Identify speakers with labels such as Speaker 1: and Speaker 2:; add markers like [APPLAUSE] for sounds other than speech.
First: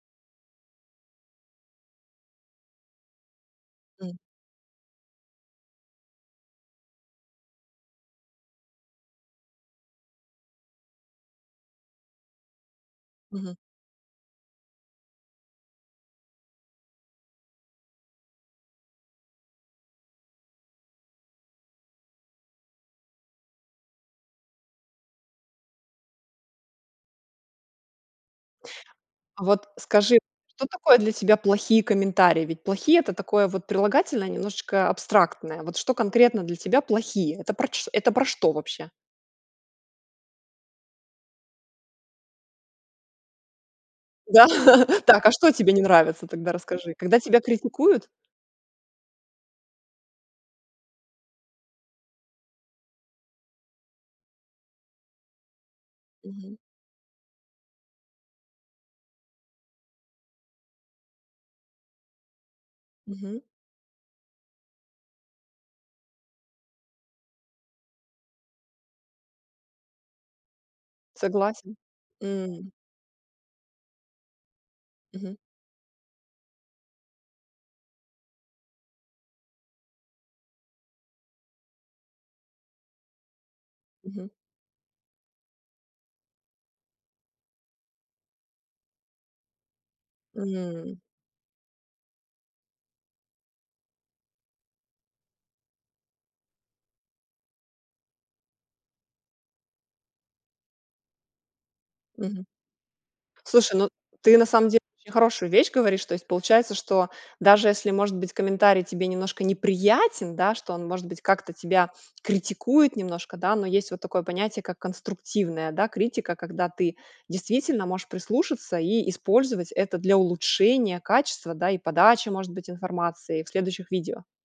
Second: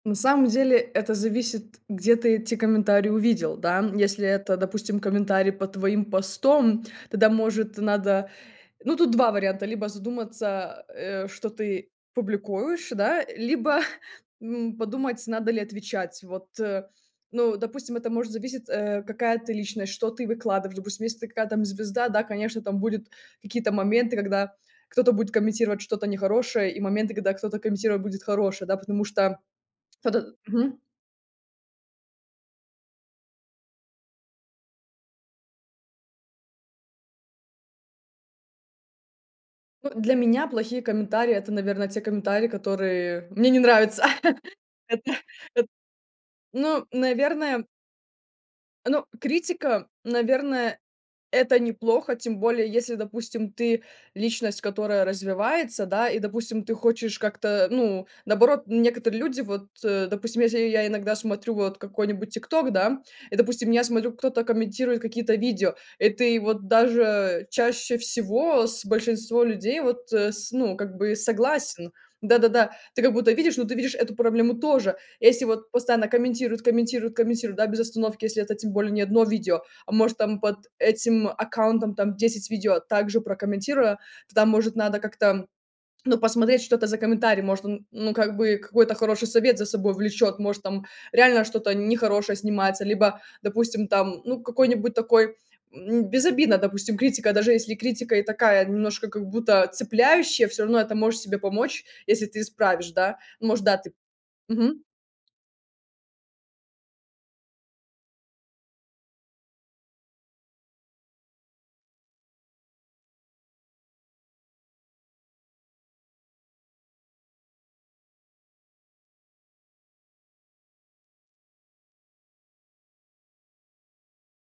Speaker 1: На самом деле, это зависит, где ты эти комментарии увидел да, м,
Speaker 2: М.
Speaker 1: если это, допустим, комментарий под твоим постом, тогда может надо Ну, тут 2 варианта: либо задуматься, а, э, что ты публикуешь, да
Speaker 2: Мгм.
Speaker 1: либо, [CHUCKLES] м, подумать надо ли отвечать вот, э, ну, допустим, это может зависеть, э, какая ты личность, что ты выкладываешь. Допустим, если ты какая там звезда, да, конечно там будет какие-то моменты, когда кто-то будет комментировать что-то нехорошее и моменты, когда кто-то комментировать будет хорошее, да. Потому что
Speaker 2: А вот скажи,
Speaker 1: кто-то
Speaker 2: что
Speaker 1: мгм.
Speaker 2: такое для тебя плохие комментарии? Ведь плохие- это такое вот прилагательное немножечко абстрактное. Вот что конкретно для тебя плохие? Это проч это про что вообще?
Speaker 1: Ну, для меня плохие комментарии- это, наверно, те комментарии, которые мне не нравятся.
Speaker 2: Да.
Speaker 1: [CHUCKLES] Это,
Speaker 2: [CHUCKLES] Так, а что
Speaker 1: эт
Speaker 2: тебе не нравится, тогда
Speaker 1: Ну,
Speaker 2: расскажи? Когда тебя
Speaker 1: наверное.
Speaker 2: критикуют?
Speaker 1: Ну, критика, наверное, это неплохо. Тем более, если, допустим, ты личность, которая развивается, да. И,
Speaker 2: Мгм.
Speaker 1: допустим, ты хочешь как-то, ну, наоборот, некоторые люди, вот, э, допустим, если я иногда смотрю вот какой-нибудь тик-ток, да, и,
Speaker 2: Мгм.
Speaker 1: допустим, я смотрю, кто-то комментирует какие-то видео, и ты вот даже чаще всего с большинством людей вот, э, с ну, как бы
Speaker 2: Согласен?
Speaker 1: согласен, да-да-да.
Speaker 2: М.
Speaker 1: Ты как будто видишь, но ты видишь эту проблему тоже
Speaker 2: Мгм.
Speaker 1: если вот постоянно комментируют комментируют комментируют да без остановки если это тем более не 1 видео, а может там под этим аккаунтом там 10 видео также прокомментируя,
Speaker 2: Мгм.
Speaker 1: тогда может надо как-то, ну, посмотреть что это за комментарий. Может он ну как бы какой-то хороший совет за собой влечет, может там
Speaker 2: М.
Speaker 1: реально что-то нехорошее снимается, либо, допустим, там ну какой-нибудь такой, м, безобидно, допустим, критика, даже если и критика и такая немножко как-будто цепляющая, всё равно это можешь себе помочь, если ты
Speaker 2: Мгм.
Speaker 1: исправишь, да. Может
Speaker 2: Слушай,
Speaker 1: да
Speaker 2: ну,
Speaker 1: ты
Speaker 2: ты на самом деле
Speaker 1: Мгм.
Speaker 2: очень хорошую вещь говоришь. То есть, получается, что даже если может быть комментарий тебе немножко неприятен, да, что он может быть как-то тебя критикует немножко, да, но есть вот такое понятие, как конструктивная, да, критика, когда ты действительно можешь прислушаться и использовать это для улучшения качества, да, и подачи, может быть, информации, в следующих видео.